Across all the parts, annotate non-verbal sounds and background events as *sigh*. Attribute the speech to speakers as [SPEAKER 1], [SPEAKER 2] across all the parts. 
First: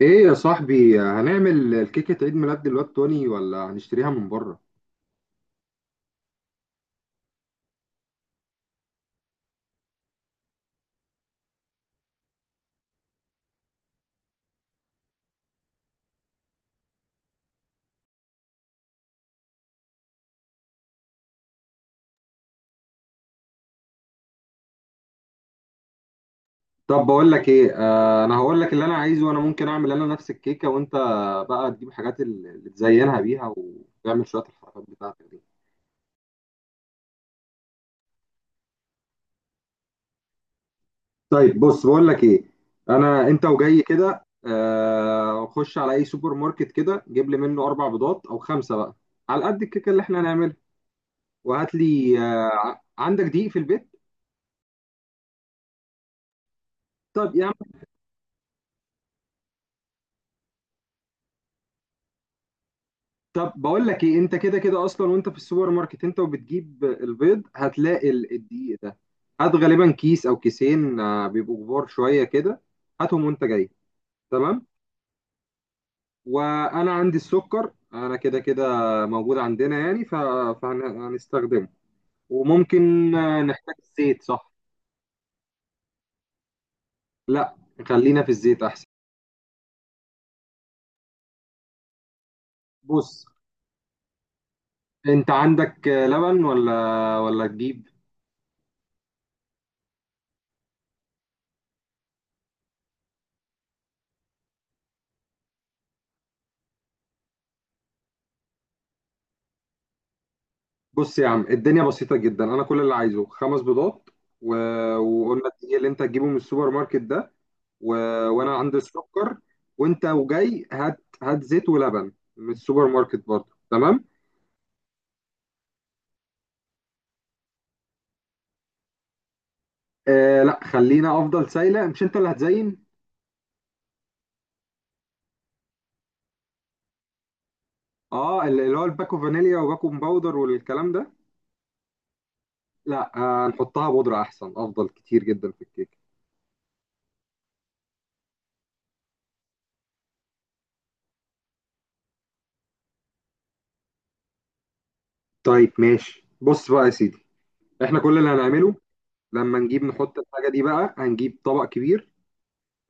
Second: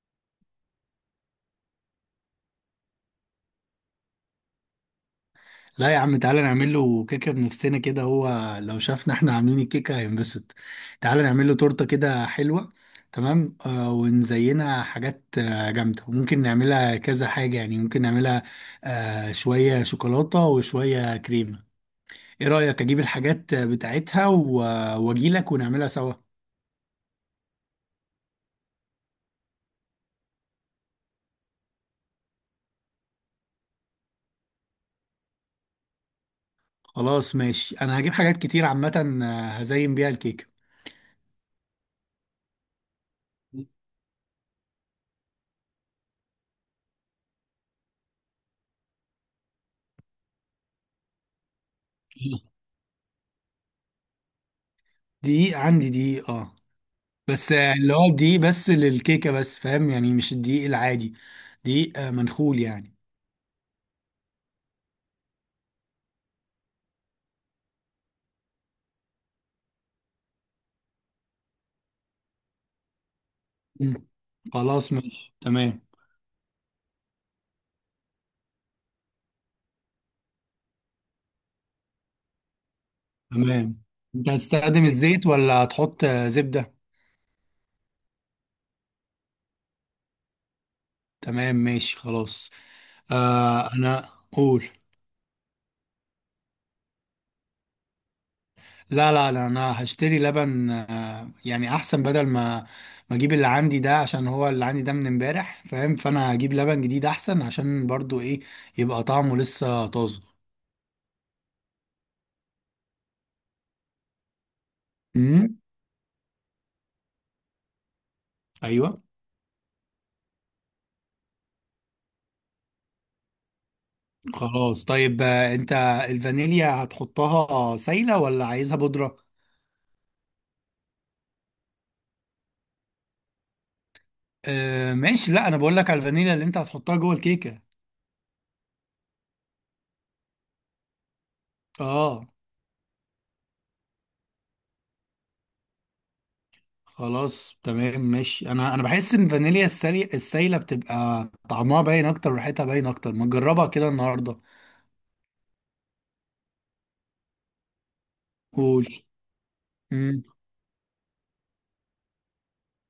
[SPEAKER 1] ايه يا صاحبي، هنعمل الكيكة عيد ميلاد الواد توني ولا هنشتريها من بره؟
[SPEAKER 2] لا يا عم، تعالى نعمل له كيكه بنفسنا كده. هو لو شافنا احنا عاملين الكيكه هينبسط. تعالى نعمل له تورته كده حلوه. تمام، ونزينها حاجات جامده، وممكن نعملها كذا حاجه، يعني ممكن نعملها شويه شوكولاته وشويه كريمه. ايه رايك اجيب الحاجات بتاعتها واجيلك ونعملها سوا.
[SPEAKER 1] طب بقول لك ايه. انا هقول لك اللي انا عايزه، وانا ممكن اعمل انا نفس الكيكة، وانت بقى تجيب حاجات اللي تزينها بيها وتعمل شوية الحركات بتاعتك دي.
[SPEAKER 2] خلاص، ماشي. انا هجيب حاجات كتير عامه، هزين بيها الكيكه.
[SPEAKER 1] طيب بص بقول لك ايه، انا انت وجاي كده خش على اي سوبر ماركت كده، جيب لي منه 4 بيضات او 5 بقى على قد الكيكة اللي احنا هنعملها. وهات لي،
[SPEAKER 2] *laughs*
[SPEAKER 1] عندك دقيق في البيت؟
[SPEAKER 2] دقيق، عندي دقيق، اه.
[SPEAKER 1] طب يا
[SPEAKER 2] بس
[SPEAKER 1] عم.
[SPEAKER 2] اللي هو الدقيق بس للكيكة، بس فاهم يعني مش الدقيق العادي. دقيق منخول يعني.
[SPEAKER 1] طب بقول لك ايه، انت كده كده اصلا وانت في السوبر ماركت، انت وبتجيب البيض هتلاقي الدقيق ده. هات غالبا كيس او كيسين، بيبقوا كبار شويه كده. هاتهم وانت جاي.
[SPEAKER 2] مم.
[SPEAKER 1] تمام.
[SPEAKER 2] خلاص، ماشي، تمام.
[SPEAKER 1] وانا عندي السكر، انا كده كده موجود عندنا يعني فهنستخدمه. وممكن نحتاج
[SPEAKER 2] تمام.
[SPEAKER 1] الزيت،
[SPEAKER 2] انت
[SPEAKER 1] صح؟
[SPEAKER 2] هتستخدم الزيت ولا هتحط زبدة؟
[SPEAKER 1] لا، خلينا في الزيت احسن.
[SPEAKER 2] تمام، ماشي، خلاص.
[SPEAKER 1] بص،
[SPEAKER 2] انا قول.
[SPEAKER 1] انت عندك لبن ولا تجيب؟
[SPEAKER 2] لا لا لا، انا هشتري لبن، يعني احسن، بدل ما ما اجيب اللي عندي ده، عشان هو اللي عندي ده من امبارح، فاهم، فانا هجيب لبن جديد احسن، عشان برضو ايه، يبقى طعمه لسه طازه.
[SPEAKER 1] بص يا عم، الدنيا بسيطة جدا. أنا كل اللي عايزه 5 بيضات و... وقلنا
[SPEAKER 2] امم.
[SPEAKER 1] الدقيق اللي أنت هتجيبه من السوبر ماركت ده، و... وأنا عندي
[SPEAKER 2] ايوه.
[SPEAKER 1] السكر. وأنت وجاي هات هات زيت ولبن من السوبر ماركت برضه، تمام؟
[SPEAKER 2] خلاص، طيب، انت الفانيليا هتحطها سايلة ولا عايزها بودرة؟
[SPEAKER 1] لا، خلينا أفضل سايلة. مش أنت اللي هتزين؟
[SPEAKER 2] آه، ماشي. لا، انا بقول لك على الفانيليا اللي انت هتحطها جوه الكيكة.
[SPEAKER 1] أه، اللي هو الباكو فانيليا وباكو باودر والكلام ده.
[SPEAKER 2] اه.
[SPEAKER 1] لا، هنحطها بودرة أحسن، أفضل كتير جدا في الكيك.
[SPEAKER 2] خلاص، تمام، ماشي. انا بحس ان الفانيليا السايلة بتبقى طعمها باين اكتر وريحتها باين اكتر، ما تجربها كده النهاردة.
[SPEAKER 1] طيب ماشي، بص بقى يا سيدي. إحنا كل اللي هنعمله،
[SPEAKER 2] قول.
[SPEAKER 1] لما نجيب نحط
[SPEAKER 2] امم.
[SPEAKER 1] الحاجة دي بقى هنجيب طبق كبير،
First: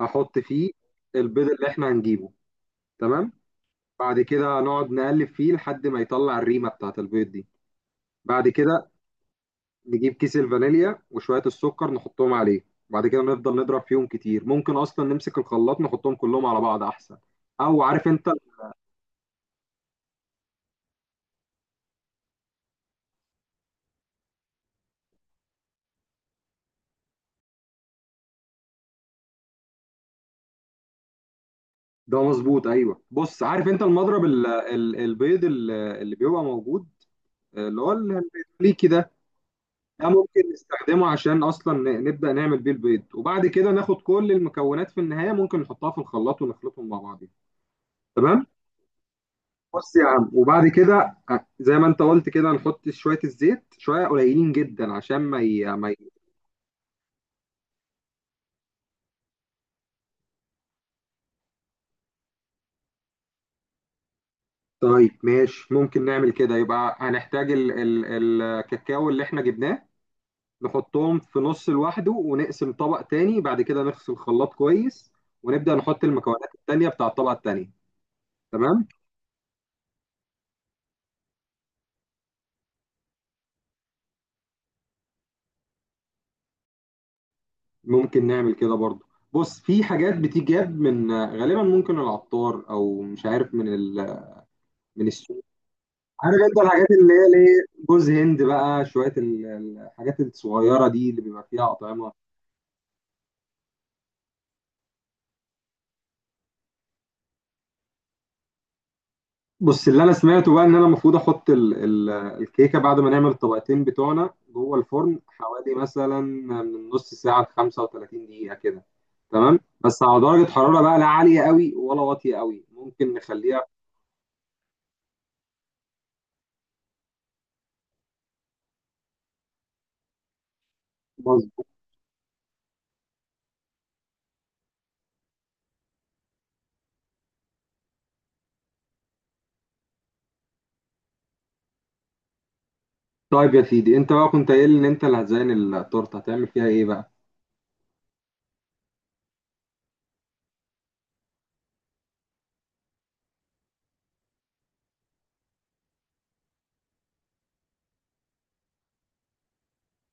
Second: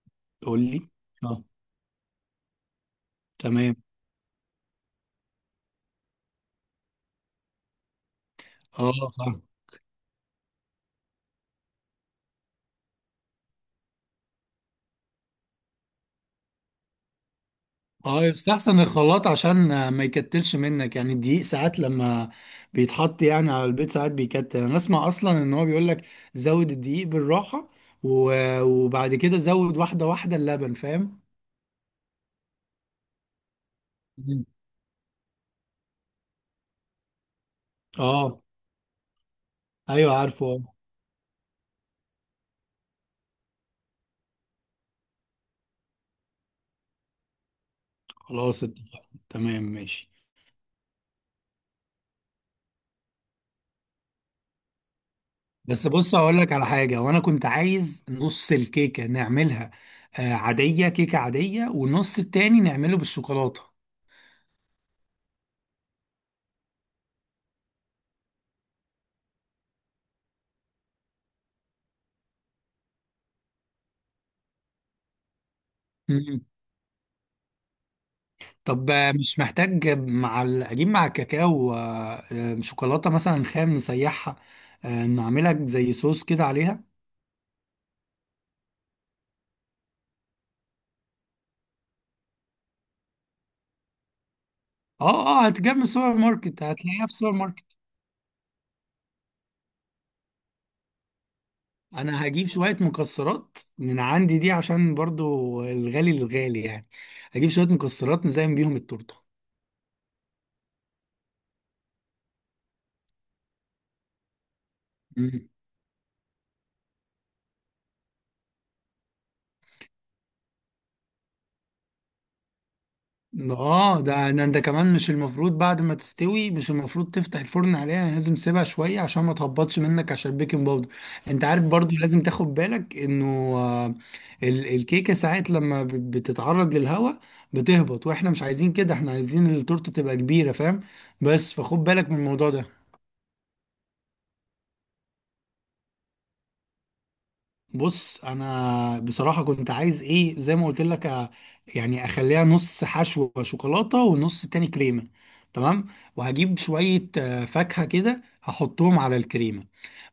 [SPEAKER 1] احط
[SPEAKER 2] قول
[SPEAKER 1] فيه
[SPEAKER 2] لي. اه.
[SPEAKER 1] البيض اللي احنا هنجيبه. تمام.
[SPEAKER 2] تمام.
[SPEAKER 1] بعد كده نقعد نقلب فيه لحد ما يطلع الريمه بتاعت البيض دي. بعد كده
[SPEAKER 2] اه، فاهم.
[SPEAKER 1] نجيب كيس الفانيليا وشويه السكر نحطهم عليه. بعد كده نفضل نضرب فيهم كتير، ممكن اصلا نمسك الخلاط نحطهم كلهم على بعض احسن. او عارف
[SPEAKER 2] اه،
[SPEAKER 1] انت.
[SPEAKER 2] يستحسن الخلاط، عشان ما يكتلش منك، يعني الدقيق ساعات لما بيتحط يعني على البيض ساعات بيكتل. انا اسمع اصلا ان هو بيقول لك زود الدقيق بالراحة، وبعد كده زود واحدة واحدة اللبن، فاهم.
[SPEAKER 1] ده مظبوط، ايوه. بص عارف انت المضرب،
[SPEAKER 2] مم.
[SPEAKER 1] البيض اللي بيبقى موجود، اللي هو
[SPEAKER 2] اه.
[SPEAKER 1] الامريكي ده. ده
[SPEAKER 2] ايوه، عارفه،
[SPEAKER 1] ممكن
[SPEAKER 2] آه.
[SPEAKER 1] نستخدمه عشان اصلا نبدا نعمل بيه البيض، وبعد كده ناخد كل المكونات في النهايه ممكن نحطها في الخلاط ونخلطهم مع بعضين. تمام.
[SPEAKER 2] خلاص، اتفقنا، تمام،
[SPEAKER 1] بص يا
[SPEAKER 2] ماشي.
[SPEAKER 1] عم، وبعد كده زي ما انت قلت كده نحط شويه الزيت شويه قليلين جدا عشان ما ي...
[SPEAKER 2] بس
[SPEAKER 1] ما ي...
[SPEAKER 2] بص، هقول لك على حاجة. وانا كنت عايز نص الكيكة نعملها عادية، كيكة عادية، والنص التاني نعمله بالشوكولاتة.
[SPEAKER 1] طيب ماشي، ممكن نعمل كده. يبقى هنحتاج الكاكاو اللي احنا جبناه، نحطهم في نص لوحده، ونقسم طبق تاني، بعد كده نغسل الخلاط كويس ونبدا نحط المكونات التانيه بتاع الطبقه التانيه. تمام.
[SPEAKER 2] طب مش محتاج، مع اجيب مع الكاكاو شوكولاته مثلا خام نسيحها، نعملها زي صوص كده عليها.
[SPEAKER 1] ممكن نعمل كده برضو. بص، في حاجات بتجاب من غالبا ممكن العطار، او مش عارف من
[SPEAKER 2] اه،
[SPEAKER 1] السوق.
[SPEAKER 2] اه، هتجيب من السوبر
[SPEAKER 1] عارف
[SPEAKER 2] ماركت،
[SPEAKER 1] انت الحاجات
[SPEAKER 2] هتلاقيها في
[SPEAKER 1] اللي هي
[SPEAKER 2] السوبر ماركت.
[SPEAKER 1] ليه جوز هند بقى، شويه الحاجات الصغيره دي اللي بيبقى فيها اطعمه.
[SPEAKER 2] انا هجيب شويه مكسرات من عندي دي، عشان برضو الغالي للغالي يعني. هجيب شويه مكسرات نزين بيهم التورته.
[SPEAKER 1] بص، اللي انا سمعته بقى ان انا المفروض احط الكيكه بعد ما نعمل الطبقتين بتوعنا جوه الفرن، حوالي مثلا من نص ساعه ل 35 دقيقه كده. تمام، بس على درجه حراره بقى لا عاليه قوي ولا واطيه قوي ممكن نخليها.
[SPEAKER 2] اه، ده انت كمان مش المفروض بعد ما تستوي، مش المفروض تفتح الفرن عليها، يعني لازم تسيبها شويه عشان ما تهبطش منك، عشان البيكنج باودر. انت عارف برضو، لازم تاخد بالك انه آه، الكيكه ساعات لما بتتعرض للهواء بتهبط، واحنا مش عايزين كده، احنا عايزين التورته تبقى كبيره، فاهم. بس فخد بالك من الموضوع ده.
[SPEAKER 1] طيب يا سيدي، انت بقى كنت قايل ان انت اللي هتزين التورته، هتعمل فيها ايه بقى؟
[SPEAKER 2] بص، انا بصراحه كنت عايز ايه، زي ما قلت لك يعني اخليها نص حشو شوكولاته ونص تاني كريمه. تمام. وهجيب شويه فاكهه كده، هحطهم على الكريمه.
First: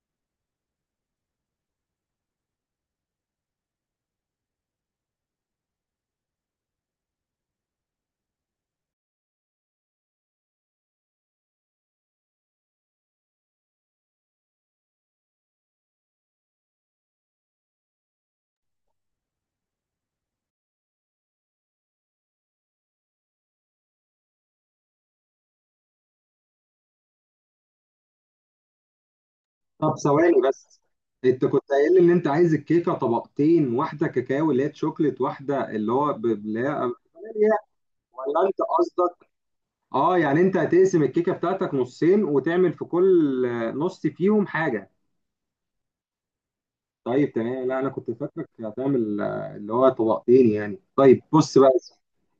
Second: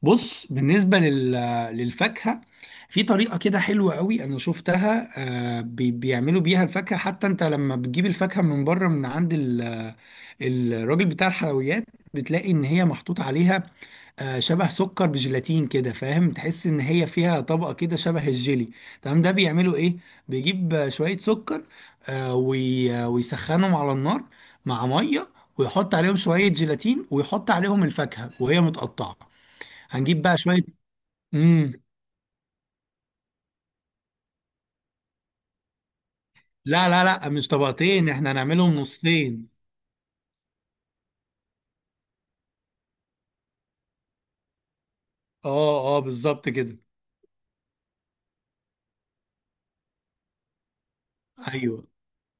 [SPEAKER 2] بص، بالنسبه للفاكهه، في طريقه كده حلوه قوي انا شفتها. بيعملوا بيها الفاكهه، حتى انت لما بتجيب الفاكهه من بره، من عند الراجل بتاع الحلويات، بتلاقي ان هي محطوط عليها شبه سكر بجيلاتين كده، فاهم، تحس ان هي فيها طبقه كده شبه الجيلي. تمام، ده بيعملوا ايه، بيجيب شويه سكر، ويسخنهم على النار مع ميه، ويحط عليهم شويه جيلاتين، ويحط عليهم الفاكهه وهي متقطعه.
[SPEAKER 1] طب
[SPEAKER 2] هنجيب بقى
[SPEAKER 1] ثواني
[SPEAKER 2] شويه.
[SPEAKER 1] بس. انت كنت
[SPEAKER 2] امم.
[SPEAKER 1] قايل ان انت عايز الكيكه طبقتين، واحده كاكاو اللي هي شوكليت، واحده اللي هو اللي هي
[SPEAKER 2] لا لا لا، مش
[SPEAKER 1] فانيليا،
[SPEAKER 2] طبقتين، احنا
[SPEAKER 1] ولا انت
[SPEAKER 2] هنعملهم
[SPEAKER 1] قصدك
[SPEAKER 2] نصين.
[SPEAKER 1] اه، يعني انت هتقسم الكيكه بتاعتك نصين، وتعمل في كل نص فيهم حاجه.
[SPEAKER 2] اه، اه، بالظبط كده.
[SPEAKER 1] طيب تمام، لا انا كنت فاكرك هتعمل اللي هو طبقتين يعني. طيب بص بقى،
[SPEAKER 2] ايوه.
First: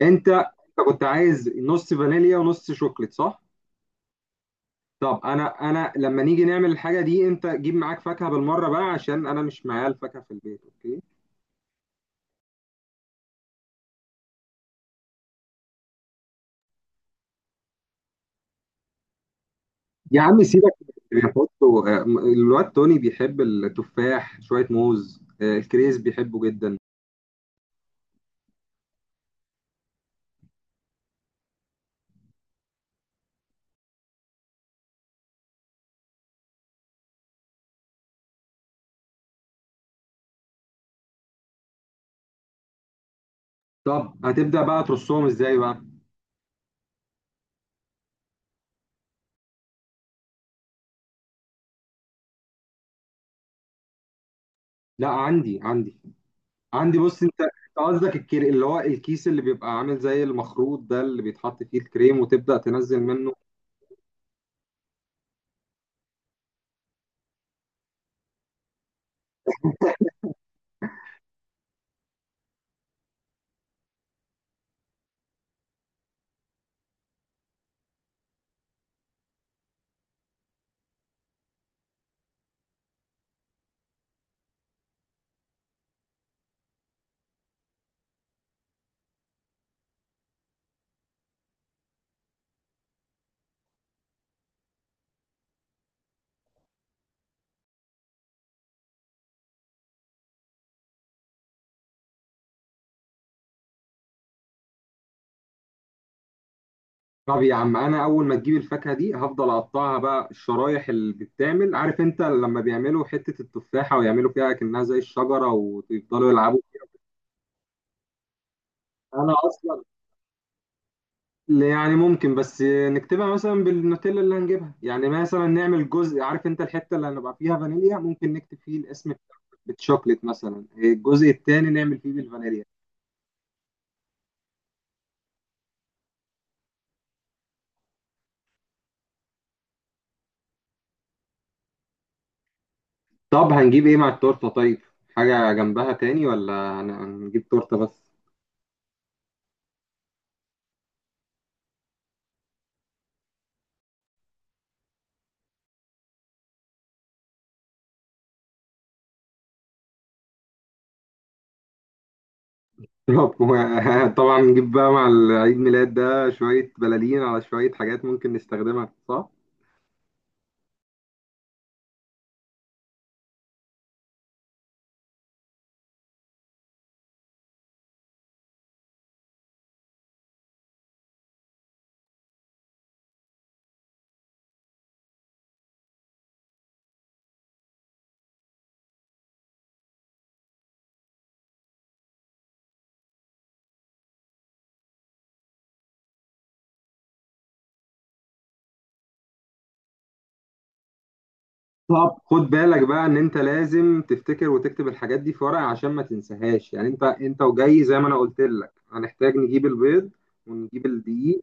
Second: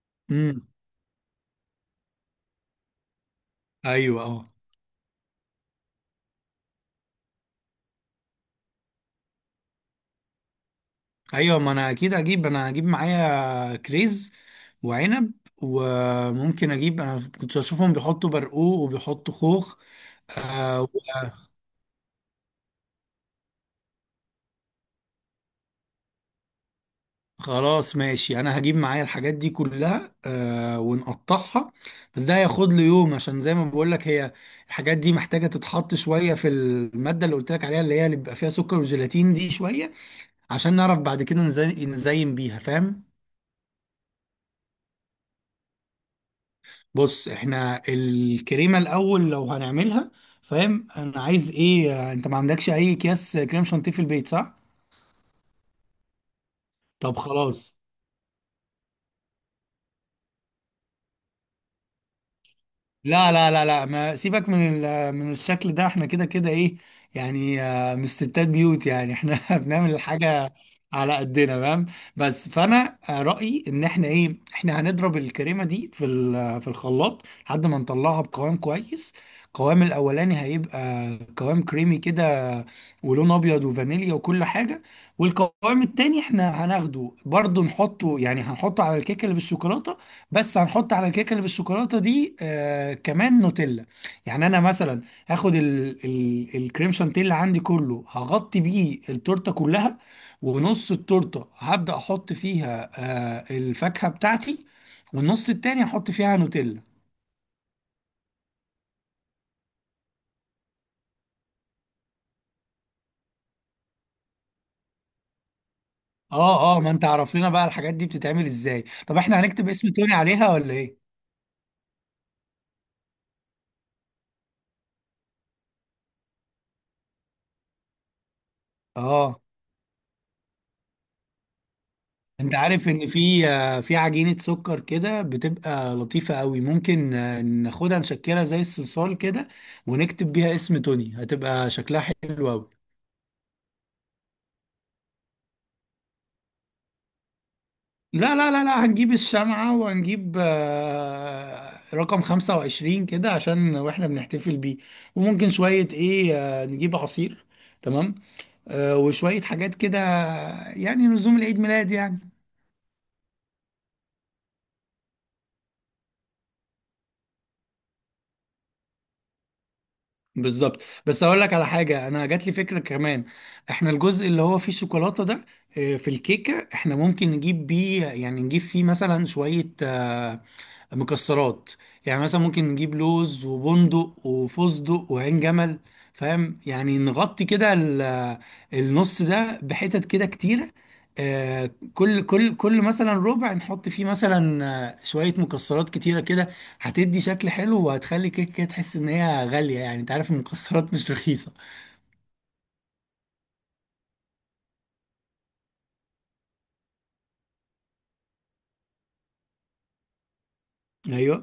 [SPEAKER 1] انت
[SPEAKER 2] امم.
[SPEAKER 1] انت كنت عايز نص فانيليا ونص شوكليت، صح؟
[SPEAKER 2] ايوه، اه.
[SPEAKER 1] طب انا لما نيجي نعمل الحاجه دي، انت جيب معاك فاكهه بالمره بقى عشان انا مش معايا الفاكهه في البيت، اوكي؟
[SPEAKER 2] ايوه، ما انا اكيد هجيب. انا هجيب معايا كريز وعنب، وممكن اجيب، انا كنت بشوفهم بيحطوا برقوق وبيحطوا خوخ.
[SPEAKER 1] يا عم سيبك
[SPEAKER 2] آه و-
[SPEAKER 1] من بيحطوا. الواد توني بيحب التفاح، شويه موز. الكريز بيحبه جدا.
[SPEAKER 2] خلاص، ماشي. انا هجيب معايا الحاجات دي كلها، ونقطعها. بس ده هياخد لي يوم، عشان زي ما بقول لك هي الحاجات دي محتاجة تتحط شوية في المادة اللي قلت لك عليها، اللي هي اللي بيبقى فيها سكر وجيلاتين دي، شوية عشان نعرف بعد كده نزين بيها، فاهم.
[SPEAKER 1] طب هتبدا بقى ترصهم ازاي بقى؟
[SPEAKER 2] بص، احنا الكريمه الاول لو هنعملها، فاهم، انا عايز ايه، انت ما عندكش اي اكياس كريم شانتيه في البيت، صح؟
[SPEAKER 1] لا، عندي عندي. عندي.
[SPEAKER 2] طب
[SPEAKER 1] بص، أنت
[SPEAKER 2] خلاص.
[SPEAKER 1] قصدك الكري اللي هو الكيس اللي بيبقى عامل زي المخروط ده اللي بيتحط فيه الكريم وتبدا تنزل
[SPEAKER 2] لا
[SPEAKER 1] منه.
[SPEAKER 2] لا لا لا، ما سيبك من من الشكل ده، احنا كده كده ايه، يعني مش ستات بيوت يعني. احنا *laughs* بنعمل الحاجة على قدنا، فاهم. بس فانا رأيي ان احنا ايه، احنا هنضرب الكريمة دي في في الخلاط لحد ما نطلعها بقوام كويس. القوام الاولاني هيبقى قوام كريمي كده، ولون ابيض، وفانيليا، وكل حاجة. والقوام التاني احنا هناخده برضو نحطه، يعني هنحطه على الكيكة اللي بالشوكولاتة. بس هنحط على الكيكه اللي بالشوكولاته دي كمان نوتيلا. يعني انا مثلا هاخد ال ال الكريم شانتيه عندي كله، هغطي بيه التورته كلها، ونص التورته هبدا احط فيها الفاكهه بتاعتي، والنص التاني هحط فيها نوتيلا.
[SPEAKER 1] طب يا عم، انا اول ما تجيب الفاكهه دي هفضل اقطعها بقى، الشرايح اللي بتتعمل. عارف انت لما بيعملوا حته التفاحه ويعملوا فيها كأنها زي الشجره ويفضلوا يلعبوا.
[SPEAKER 2] اه، اه، ما انت عرف لنا بقى الحاجات دي بتتعمل ازاي. طب
[SPEAKER 1] انا
[SPEAKER 2] احنا هنكتب
[SPEAKER 1] اصلا،
[SPEAKER 2] اسم توني عليها، ولا ايه؟
[SPEAKER 1] يعني ممكن بس نكتبها مثلا بالنوتيلا اللي هنجيبها، يعني مثلا نعمل جزء، عارف انت الحته اللي هنبقى فيها فانيليا ممكن نكتب فيه الاسم
[SPEAKER 2] اه،
[SPEAKER 1] بالشوكليت مثلا، الجزء التاني نعمل فيه
[SPEAKER 2] انت
[SPEAKER 1] بالفانيليا.
[SPEAKER 2] عارف ان في في عجينة سكر كده بتبقى لطيفة قوي، ممكن ناخدها نشكلها زي الصلصال كده، ونكتب بيها اسم توني، هتبقى شكلها حلو قوي.
[SPEAKER 1] طب هنجيب ايه مع التورته؟ طيب، حاجه جنبها تاني ولا هنجيب تورته بس؟
[SPEAKER 2] لا لا لا لا، هنجيب الشمعة، وهنجيب رقم 25 كده عشان واحنا بنحتفل بيه. وممكن شوية ايه نجيب عصير. تمام. وشوية حاجات كده، يعني نزوم العيد ميلاد يعني.
[SPEAKER 1] بالظبط. *laughs* طبعا نجيب بقى مع العيد ميلاد ده شوية بلالين على شوية حاجات ممكن نستخدمها، صح؟
[SPEAKER 2] بالظبط. بس اقول لك على حاجه، انا جات لي فكره كمان. احنا الجزء اللي هو فيه شوكولاته ده، في الكيكه احنا ممكن نجيب بيه، يعني نجيب فيه مثلا شويه مكسرات، يعني مثلا ممكن نجيب لوز وبندق وفستق وعين جمل، فاهم، يعني نغطي كده النص ده بحتت كده كتيره. كل مثلا ربع نحط فيه مثلا شويه مكسرات كتيره كده، هتدي شكل حلو، وهتخلي كيك كده تحس ان هي غاليه، يعني انت عارف ان المكسرات مش رخيصه.
[SPEAKER 1] طب خد بالك بقى ان انت لازم تفتكر وتكتب الحاجات دي في ورقة عشان ما تنساهاش، يعني انت وجاي زي ما انا قلت لك هنحتاج نجيب البيض ونجيب الدقيق.
[SPEAKER 2] ايوه.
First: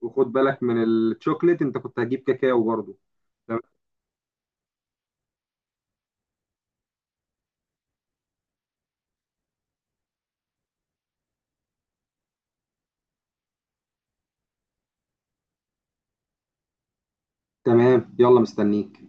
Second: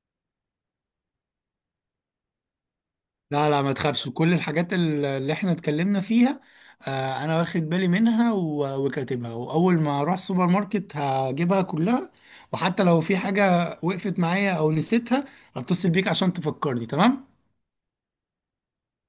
[SPEAKER 1] وخد بالك من الشوكليت، انت كنت هتجيب كاكاو برضه.
[SPEAKER 2] لا، لا، ما تخافش، كل الحاجات اللي احنا اتكلمنا فيها انا واخد بالي منها، وكاتبها، واول ما اروح السوبر ماركت هجيبها كلها. وحتى لو في حاجه وقفت معايا او نسيتها، هتصل بيك عشان تفكرني، تمام.
[SPEAKER 1] تمام، يلا مستنيك.